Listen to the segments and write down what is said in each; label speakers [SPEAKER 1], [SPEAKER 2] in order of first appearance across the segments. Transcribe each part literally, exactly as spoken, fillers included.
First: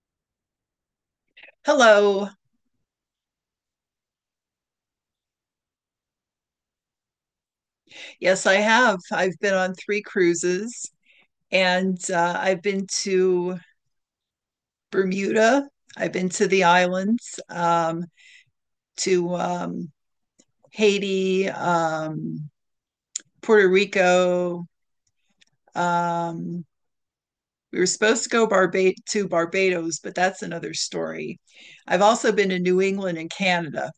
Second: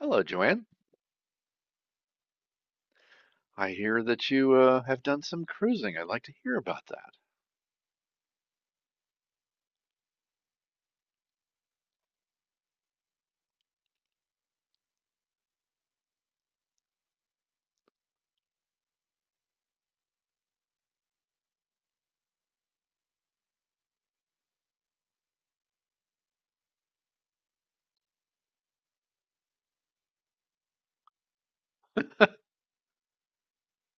[SPEAKER 1] Hello, Joanne.
[SPEAKER 2] Hello.
[SPEAKER 1] I hear that you uh, have done some cruising. I'd like to hear about that.
[SPEAKER 2] Yes, I have. I've been on three cruises and uh, I've been to Bermuda, I've been to the islands, um, to um, Haiti, um, Puerto Rico. Um, we were supposed to go Barba- to Barbados, but that's another story. I've also been to New England and Canada.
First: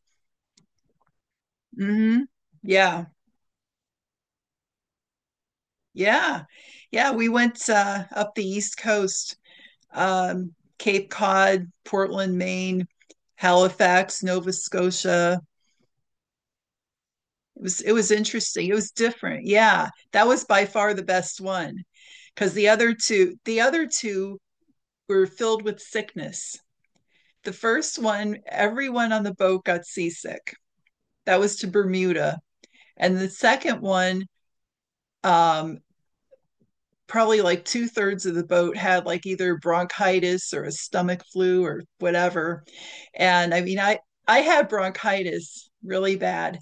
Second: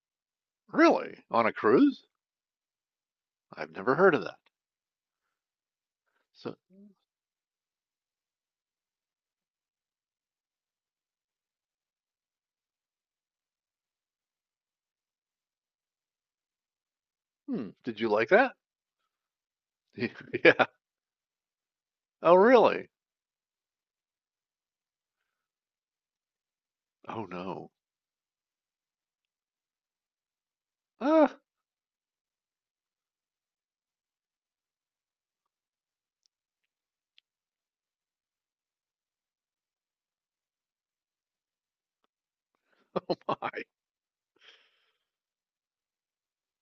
[SPEAKER 1] Really? On a cruise?
[SPEAKER 2] Hmm. Yeah,
[SPEAKER 1] I've never heard of that.
[SPEAKER 2] yeah,
[SPEAKER 1] So,
[SPEAKER 2] yeah. We went uh, up the East Coast, um, Cape Cod, Portland, Maine, Halifax, Nova Scotia. It
[SPEAKER 1] hmm,
[SPEAKER 2] was it
[SPEAKER 1] did you
[SPEAKER 2] was
[SPEAKER 1] like that?
[SPEAKER 2] interesting. It was different. Yeah, that was by
[SPEAKER 1] Yeah.
[SPEAKER 2] far the best one
[SPEAKER 1] Oh,
[SPEAKER 2] because the
[SPEAKER 1] really?
[SPEAKER 2] other two the other two were filled with sickness.
[SPEAKER 1] Oh,
[SPEAKER 2] The
[SPEAKER 1] no.
[SPEAKER 2] first one, everyone on the boat got seasick. That was to Bermuda, and the second one, um, probably like two thirds of the boat had like either bronchitis or a stomach flu or whatever.
[SPEAKER 1] my.
[SPEAKER 2] And I mean, I, I had bronchitis really bad.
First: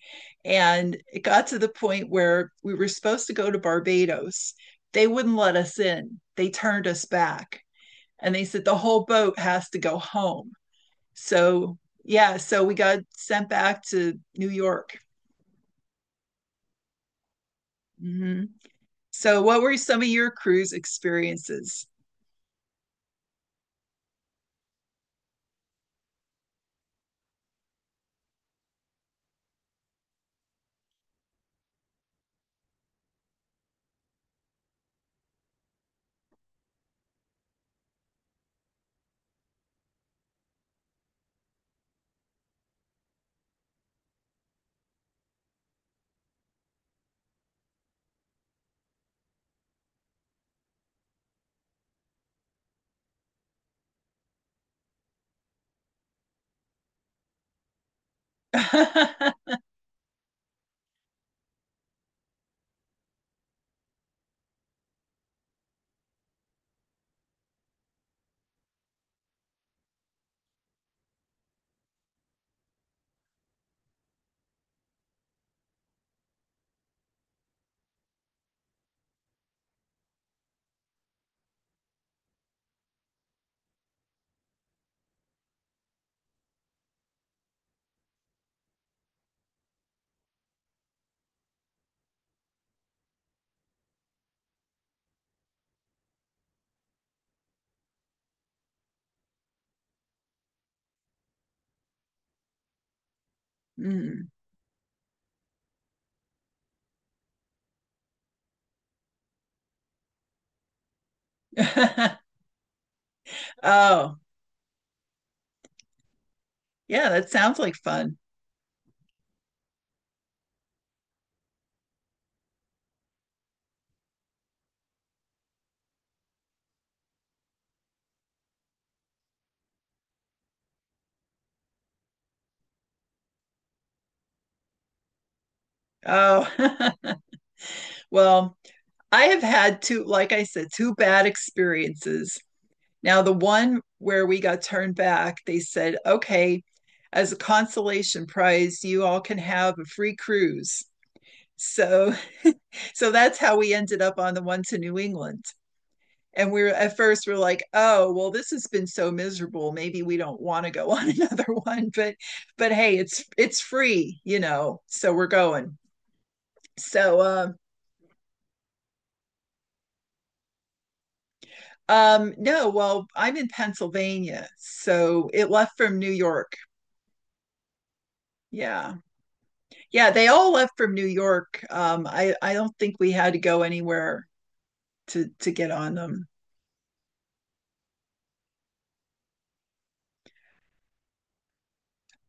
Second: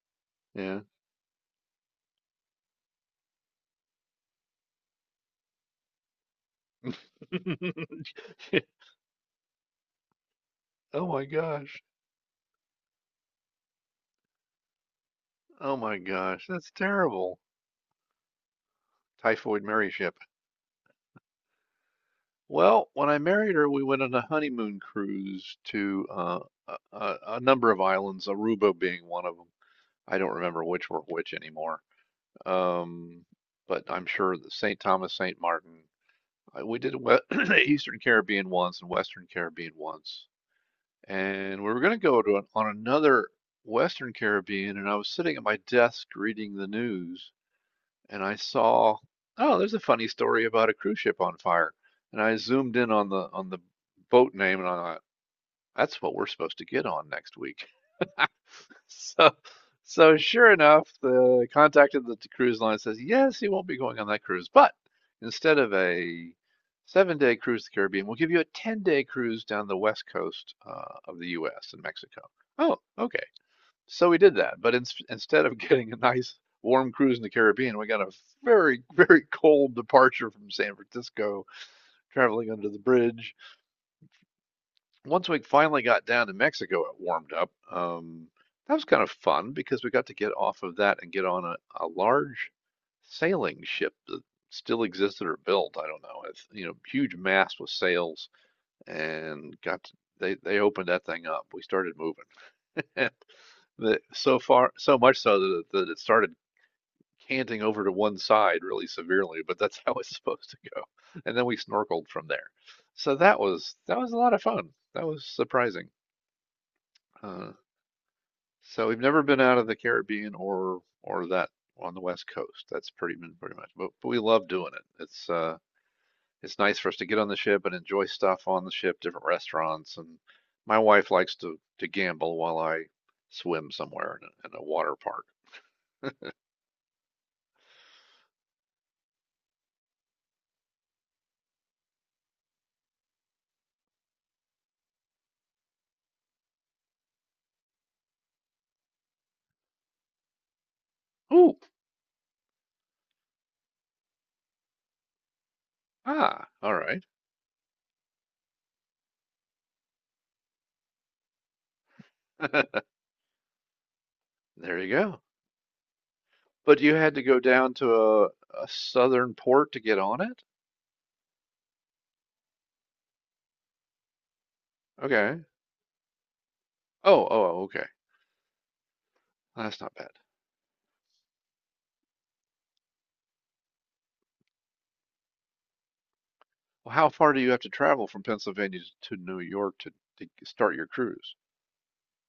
[SPEAKER 1] Yeah.
[SPEAKER 2] And it got to the point where we were supposed to go to Barbados. They wouldn't let us in, they turned us back. And they said the whole boat has to go home.
[SPEAKER 1] oh my
[SPEAKER 2] So,
[SPEAKER 1] gosh.
[SPEAKER 2] yeah, so we got sent back to New York.
[SPEAKER 1] Oh my gosh. That's terrible.
[SPEAKER 2] Mm-hmm. So,
[SPEAKER 1] Typhoid
[SPEAKER 2] what were
[SPEAKER 1] Mary
[SPEAKER 2] some of
[SPEAKER 1] ship.
[SPEAKER 2] your cruise experiences?
[SPEAKER 1] Well, when I married her, we went on a honeymoon cruise to uh, a, a a number of islands, Aruba being one of them. I don't remember which were which anymore. Um, but I'm sure that Saint Thomas, Saint Martin. I, we did we- Eastern Caribbean once and Western Caribbean once. And we were going to go to an, on another Western Caribbean, and I was sitting at my desk reading the news, and I saw, oh, there's a funny story about a cruise ship on fire, and I zoomed in on the on the boat name, and I thought, that's what we're supposed to get on next week.
[SPEAKER 2] mm-hmm.
[SPEAKER 1] So, so sure enough, the contact at the cruise line says, yes, he won't be going on that cruise, but instead of a seven day cruise to the Caribbean, we'll give you a ten day cruise down the west coast uh, of the U S and Mexico. Oh, okay. So we did that, but in, instead of getting a nice warm cruise in the Caribbean, we got a very, very cold departure from San Francisco, traveling under the bridge once we finally got down to Mexico, it warmed up. Um, that was kind of fun because we got to get off of that and get on a, a large sailing ship that still existed or built. I don't know. It's, you know, huge mast with sails and got to, they, they opened that thing up. We started moving. The, so far, so much so that, that it started canting over to one side really severely, but that's how it's supposed to go. And then we snorkeled from there. So that was that was a
[SPEAKER 2] Oh,
[SPEAKER 1] lot of fun. That was surprising.
[SPEAKER 2] yeah, that
[SPEAKER 1] Uh,
[SPEAKER 2] sounds like fun.
[SPEAKER 1] so we've never been out of the Caribbean or or that on the West Coast. That's pretty pretty much, but, but we love doing it. It's uh it's nice for us to get on the ship and enjoy stuff on the ship, different restaurants. And my wife likes to to gamble while I swim somewhere in a, in a water park.
[SPEAKER 2] Oh, well, I have had two, like I said, two bad experiences. Now, the one where we got turned back, they said, okay, as a consolation prize, you all can have a free cruise.
[SPEAKER 1] Ooh,
[SPEAKER 2] So, so that's how we ended up on the one to New England.
[SPEAKER 1] ah,
[SPEAKER 2] And we were
[SPEAKER 1] all
[SPEAKER 2] at
[SPEAKER 1] right.
[SPEAKER 2] first we we're like, oh, well, this has been so miserable, maybe we don't want to go on another one, but but hey, it's it's free, you
[SPEAKER 1] There
[SPEAKER 2] know
[SPEAKER 1] you
[SPEAKER 2] so
[SPEAKER 1] go.
[SPEAKER 2] we're going.
[SPEAKER 1] But you had
[SPEAKER 2] So
[SPEAKER 1] to go
[SPEAKER 2] um
[SPEAKER 1] down to a, a southern port to get on it?
[SPEAKER 2] um no, well, I'm in Pennsylvania, so
[SPEAKER 1] Okay.
[SPEAKER 2] it left from New York.
[SPEAKER 1] Oh, oh, oh, okay.
[SPEAKER 2] Yeah,
[SPEAKER 1] That's not bad.
[SPEAKER 2] yeah, they all left from New York. Um i i don't think we had to go anywhere to to get on them.
[SPEAKER 1] Well, how far do you have to travel from Pennsylvania to New York to, to start your cruise?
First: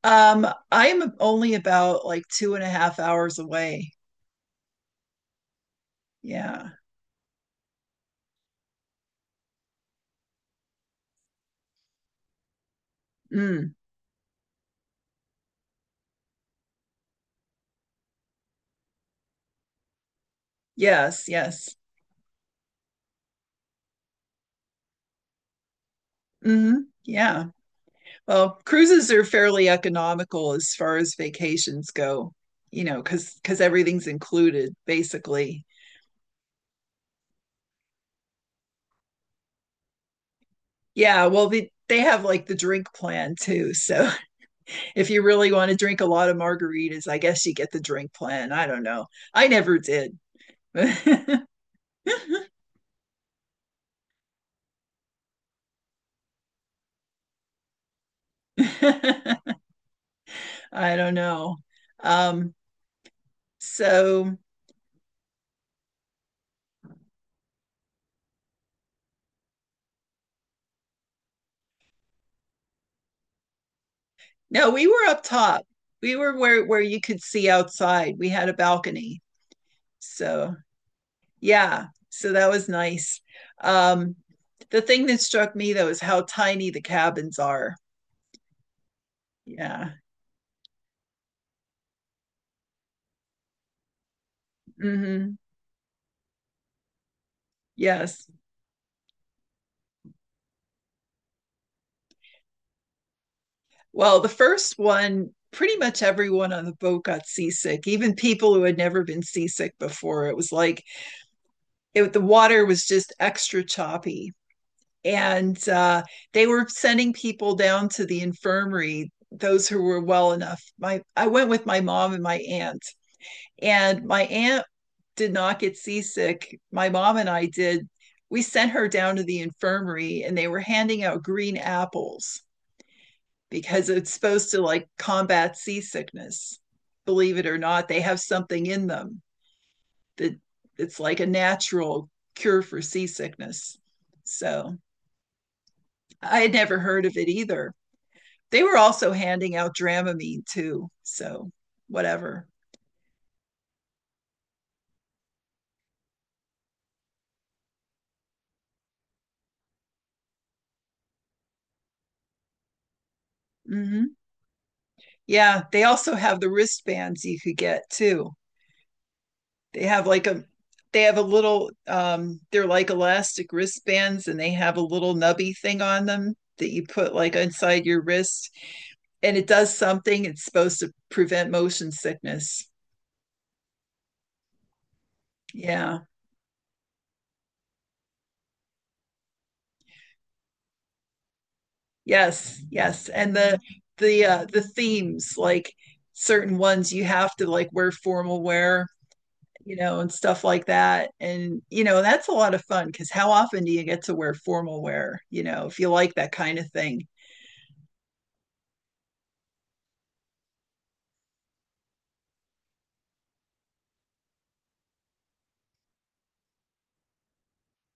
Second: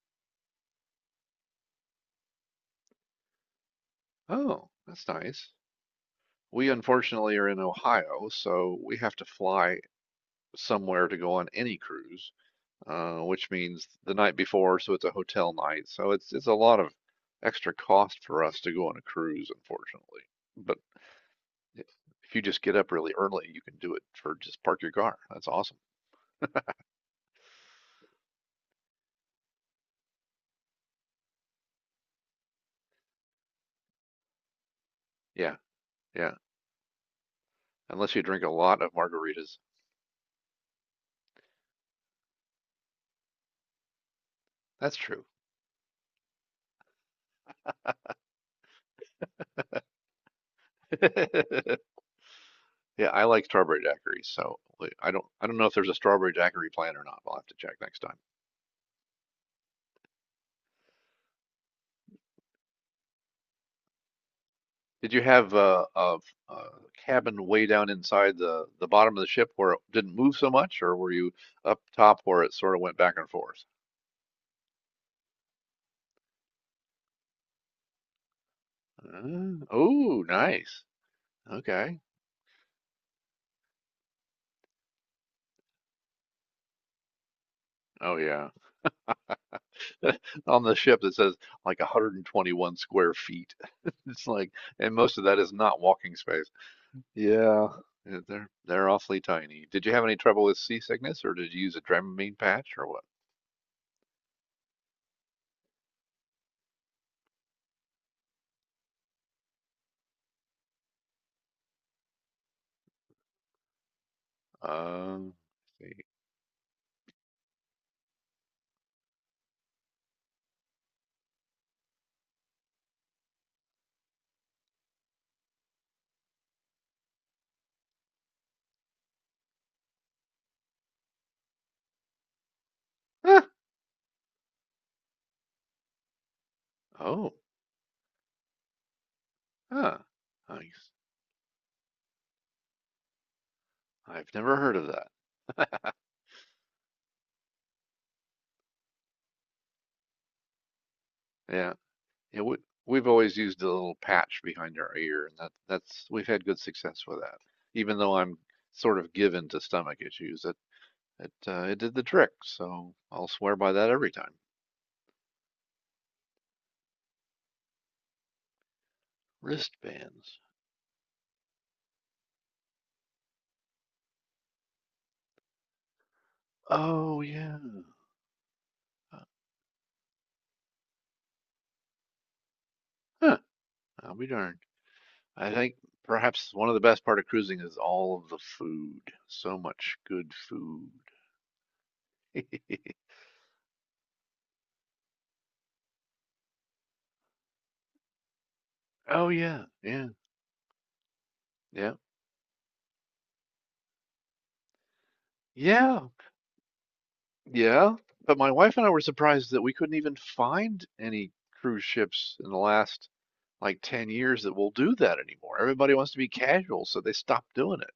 [SPEAKER 2] Um, I'm only about like two and a half hours away.
[SPEAKER 1] Oh, that's nice. We
[SPEAKER 2] Yeah.
[SPEAKER 1] unfortunately are in Ohio, so we have to fly somewhere to go on any cruise, uh, which
[SPEAKER 2] Mm,
[SPEAKER 1] means the night before, so it's a hotel night. So it's it's a lot of extra cost for us to go on a cruise, unfortunately. But
[SPEAKER 2] yes, yes.
[SPEAKER 1] i- if you just get up really early, you can do it for just park your car. That's awesome.
[SPEAKER 2] Hmm. Yeah. Well, cruises are fairly economical as far as vacations go, you know, because because everything's included
[SPEAKER 1] Yeah,
[SPEAKER 2] basically.
[SPEAKER 1] yeah. Unless you drink a lot of margaritas.
[SPEAKER 2] Yeah. Well, they they have like the drink plan too. So
[SPEAKER 1] That's
[SPEAKER 2] if you
[SPEAKER 1] true.
[SPEAKER 2] really want to drink a lot of margaritas, I guess you get the drink plan. I don't know. I never did.
[SPEAKER 1] Yeah, I like strawberry daiquiri, so like, I don't I don't know if there's a strawberry daiquiri plan or not. I'll have to check next time.
[SPEAKER 2] I don't know. Um, so
[SPEAKER 1] Did you have uh, a, a cabin way down inside the the bottom of the ship where it didn't move so much, or were you up top where it sort of went back and forth?
[SPEAKER 2] no, we were up top. We were where where you could see outside. We had a balcony.
[SPEAKER 1] Uh, oh,
[SPEAKER 2] So
[SPEAKER 1] nice.
[SPEAKER 2] yeah,
[SPEAKER 1] Okay.
[SPEAKER 2] so that was nice. um the thing that struck me though is how tiny the cabins are.
[SPEAKER 1] Oh yeah.
[SPEAKER 2] Yeah.
[SPEAKER 1] On the ship that says like one hundred twenty-one square feet. It's like, and most of
[SPEAKER 2] Mm-hmm.
[SPEAKER 1] that is not walking space. Yeah. Yeah,
[SPEAKER 2] Yes,
[SPEAKER 1] They're they're awfully tiny. Did you have any trouble with seasickness, or did you use a Dramamine patch, or what?
[SPEAKER 2] well, the first one, pretty much everyone on the boat got seasick, even people who had never been seasick before. It was like it, the water was just extra choppy,
[SPEAKER 1] Um,
[SPEAKER 2] and
[SPEAKER 1] let's
[SPEAKER 2] uh,
[SPEAKER 1] see.
[SPEAKER 2] they were sending people down to the infirmary, those who were well enough. My i went with my mom and my aunt, and my aunt did not get seasick. My mom and I did. We sent her down to the infirmary and they were handing out green apples
[SPEAKER 1] Huh.
[SPEAKER 2] because it's supposed to like combat seasickness.
[SPEAKER 1] Oh,
[SPEAKER 2] Believe it or not, they have something in them
[SPEAKER 1] huh.
[SPEAKER 2] that
[SPEAKER 1] Nice.
[SPEAKER 2] it's like a natural cure for seasickness.
[SPEAKER 1] I've never
[SPEAKER 2] So
[SPEAKER 1] heard of that.
[SPEAKER 2] I had never heard of it either. They were also handing out Dramamine too. So
[SPEAKER 1] Yeah, yeah.
[SPEAKER 2] whatever.
[SPEAKER 1] We we've always used a little patch behind our ear, and that that's we've had good success with that. Even though I'm sort of given to stomach issues, it it uh, it did the trick. So I'll swear by that every
[SPEAKER 2] Mm-hmm.
[SPEAKER 1] time.
[SPEAKER 2] Yeah, they also have the wristbands you could get too. They have like
[SPEAKER 1] Wristbands.
[SPEAKER 2] a they have a little um they're like elastic wristbands and they have a little nubby thing on them that you put
[SPEAKER 1] Oh
[SPEAKER 2] like
[SPEAKER 1] yeah.
[SPEAKER 2] inside your wrist,
[SPEAKER 1] Uh,
[SPEAKER 2] and it does something, it's supposed to prevent motion sickness.
[SPEAKER 1] Huh. I'll be darned. I think
[SPEAKER 2] Yeah,
[SPEAKER 1] perhaps one of the best part of cruising is all of the food. So much good food.
[SPEAKER 2] yes, yes. And the the uh the themes, like certain ones you have to like wear formal wear,
[SPEAKER 1] Oh yeah,
[SPEAKER 2] you know
[SPEAKER 1] yeah,
[SPEAKER 2] and stuff like that. And you
[SPEAKER 1] yeah,
[SPEAKER 2] know that's a lot of fun because how often do you get to wear formal wear, you know if you
[SPEAKER 1] yeah,
[SPEAKER 2] like that kind of thing.
[SPEAKER 1] yeah. But my wife and I were surprised that we couldn't even find any cruise ships in the last like ten years that will do that anymore. Everybody wants to be casual, so they stopped doing it.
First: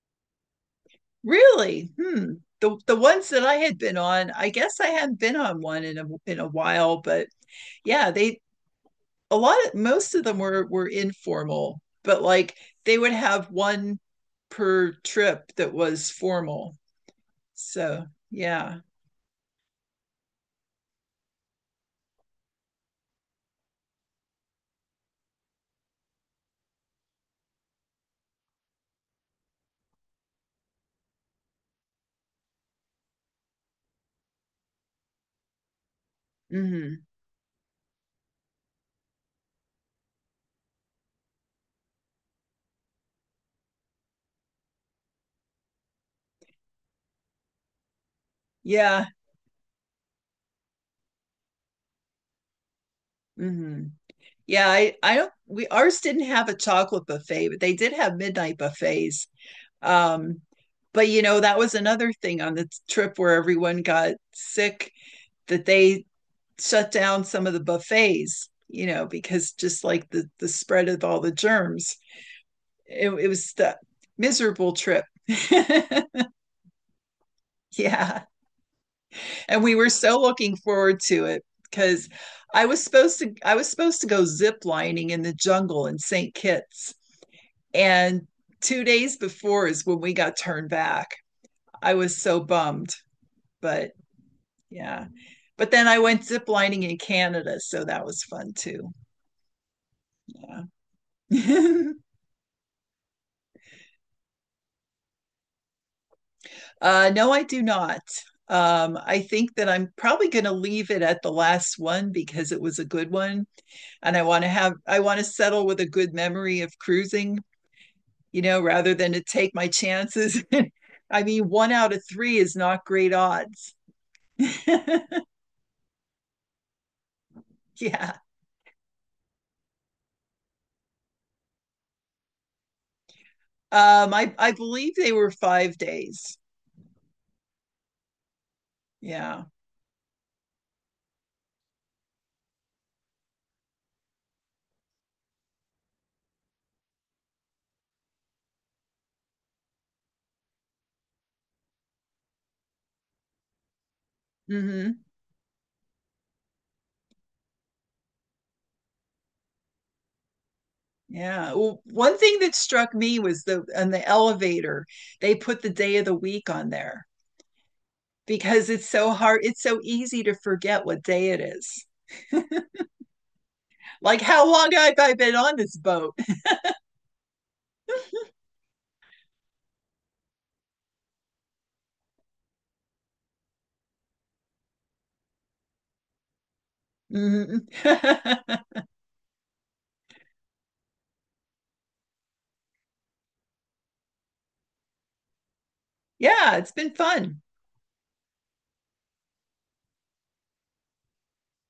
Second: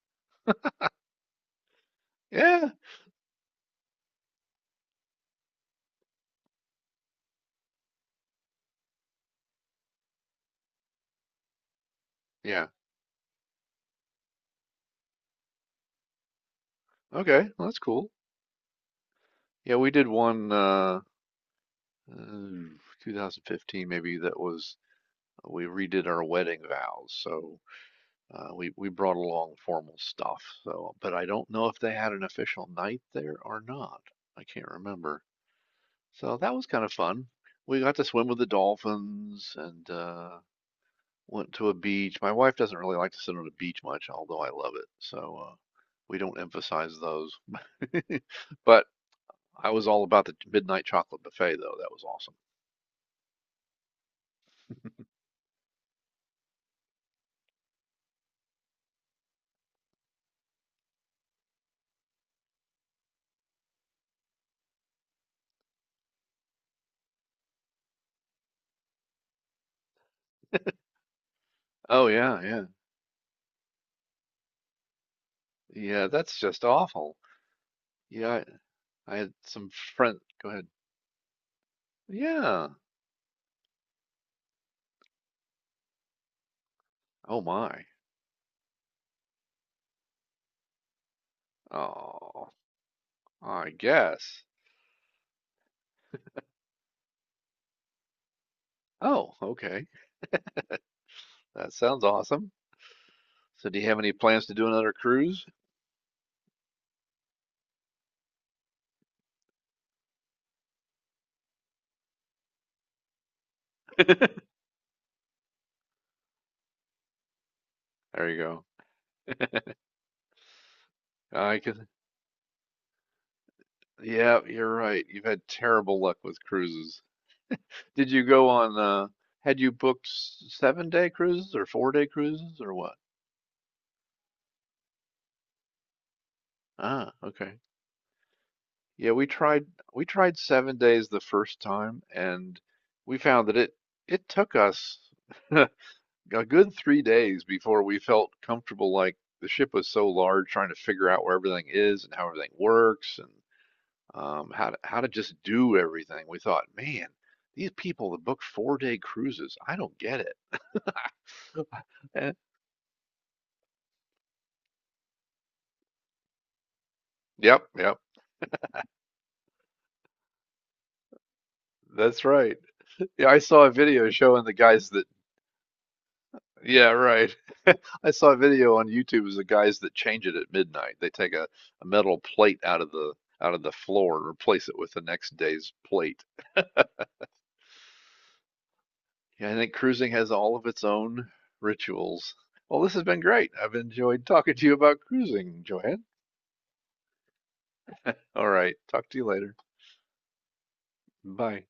[SPEAKER 2] Really? Hmm.
[SPEAKER 1] Yeah,
[SPEAKER 2] The the ones that I had been on, I guess I hadn't been on one in a in a while, but yeah, they a lot of most of them were were informal, but like
[SPEAKER 1] yeah.
[SPEAKER 2] they would have one per trip that was formal.
[SPEAKER 1] Okay, well, that's
[SPEAKER 2] So,
[SPEAKER 1] cool.
[SPEAKER 2] yeah.
[SPEAKER 1] Yeah, we did one uh, uh two thousand fifteen maybe that was we redid our wedding vows. So Uh, we we brought along formal stuff, so but I don't know if they had an official night there or not. I can't remember. So that was kind of
[SPEAKER 2] Hmm.
[SPEAKER 1] fun. We got to swim with the dolphins and uh, went to a beach. My wife doesn't really like to sit on a beach much, although I love it. So uh, we don't emphasize those. But
[SPEAKER 2] Yeah.
[SPEAKER 1] I was all about the midnight chocolate buffet, though. That was awesome.
[SPEAKER 2] Hmm. Yeah, I I don't we ours didn't have a chocolate buffet, but they did have midnight buffets. Um, but you know, that was another thing on the trip where everyone got sick, that they shut down some of the buffets, you know, because just like the the spread of all the germs,
[SPEAKER 1] Oh yeah, yeah,
[SPEAKER 2] it, it was the miserable trip.
[SPEAKER 1] yeah. That's just awful.
[SPEAKER 2] yeah,
[SPEAKER 1] Yeah, I, I had
[SPEAKER 2] and
[SPEAKER 1] some
[SPEAKER 2] we were
[SPEAKER 1] friend.
[SPEAKER 2] so
[SPEAKER 1] Go
[SPEAKER 2] looking
[SPEAKER 1] ahead.
[SPEAKER 2] forward to it because I
[SPEAKER 1] Yeah.
[SPEAKER 2] was supposed to I was supposed to go zip lining in the jungle in Saint Kitts,
[SPEAKER 1] Oh my.
[SPEAKER 2] and two days before is when we got turned back. I was so
[SPEAKER 1] Oh,
[SPEAKER 2] bummed,
[SPEAKER 1] I
[SPEAKER 2] but
[SPEAKER 1] guess.
[SPEAKER 2] yeah. But then I went zip lining in Canada, so that was fun too.
[SPEAKER 1] Oh, okay. That
[SPEAKER 2] Yeah.
[SPEAKER 1] sounds awesome. So, do you have any plans to do another cruise?
[SPEAKER 2] Uh, no, I do not. Um, I think that I'm probably going to leave it at the last one because it was a good one, and I want to have I want to settle with a good memory of cruising,
[SPEAKER 1] There you
[SPEAKER 2] you know,
[SPEAKER 1] go.
[SPEAKER 2] rather than to take my chances. I mean,
[SPEAKER 1] I
[SPEAKER 2] one
[SPEAKER 1] can.
[SPEAKER 2] out of three is not great odds.
[SPEAKER 1] Yeah, you're right. You've had terrible luck with cruises. Did
[SPEAKER 2] Yeah.
[SPEAKER 1] you go on, uh, had you booked seven day cruises or four day cruises or what?
[SPEAKER 2] Um, I I believe they were five days.
[SPEAKER 1] Ah, okay. Yeah, we
[SPEAKER 2] Yeah.
[SPEAKER 1] tried we tried seven days the first time and we found that it it took us a a good three days before we felt comfortable. Like the ship was so large, trying to figure out where everything is and how everything works and um, how to, how
[SPEAKER 2] Hmm.
[SPEAKER 1] to just do everything. We thought, man, these people that book four day cruises, I don't get it.
[SPEAKER 2] Yeah. Well, one
[SPEAKER 1] Eh,
[SPEAKER 2] thing that struck me was the on the elevator, they put the day of the week on there,
[SPEAKER 1] yep, yep,
[SPEAKER 2] because it's so hard. It's so easy to forget what day it is.
[SPEAKER 1] that's right. Yeah, I saw a video
[SPEAKER 2] Like,
[SPEAKER 1] showing
[SPEAKER 2] how
[SPEAKER 1] the
[SPEAKER 2] long
[SPEAKER 1] guys
[SPEAKER 2] have
[SPEAKER 1] that.
[SPEAKER 2] I been on this boat?
[SPEAKER 1] Yeah, right. I saw a video on YouTube of the guys that change it at midnight. They take a, a metal plate out of the out of the floor and replace it with the next day's plate.
[SPEAKER 2] Mhm.
[SPEAKER 1] Yeah, I think cruising has all of its own rituals. Well, this has been great. I've enjoyed talking to you about cruising, Joanne.
[SPEAKER 2] yeah, it's been fun.
[SPEAKER 1] All right. Talk to you later. Bye.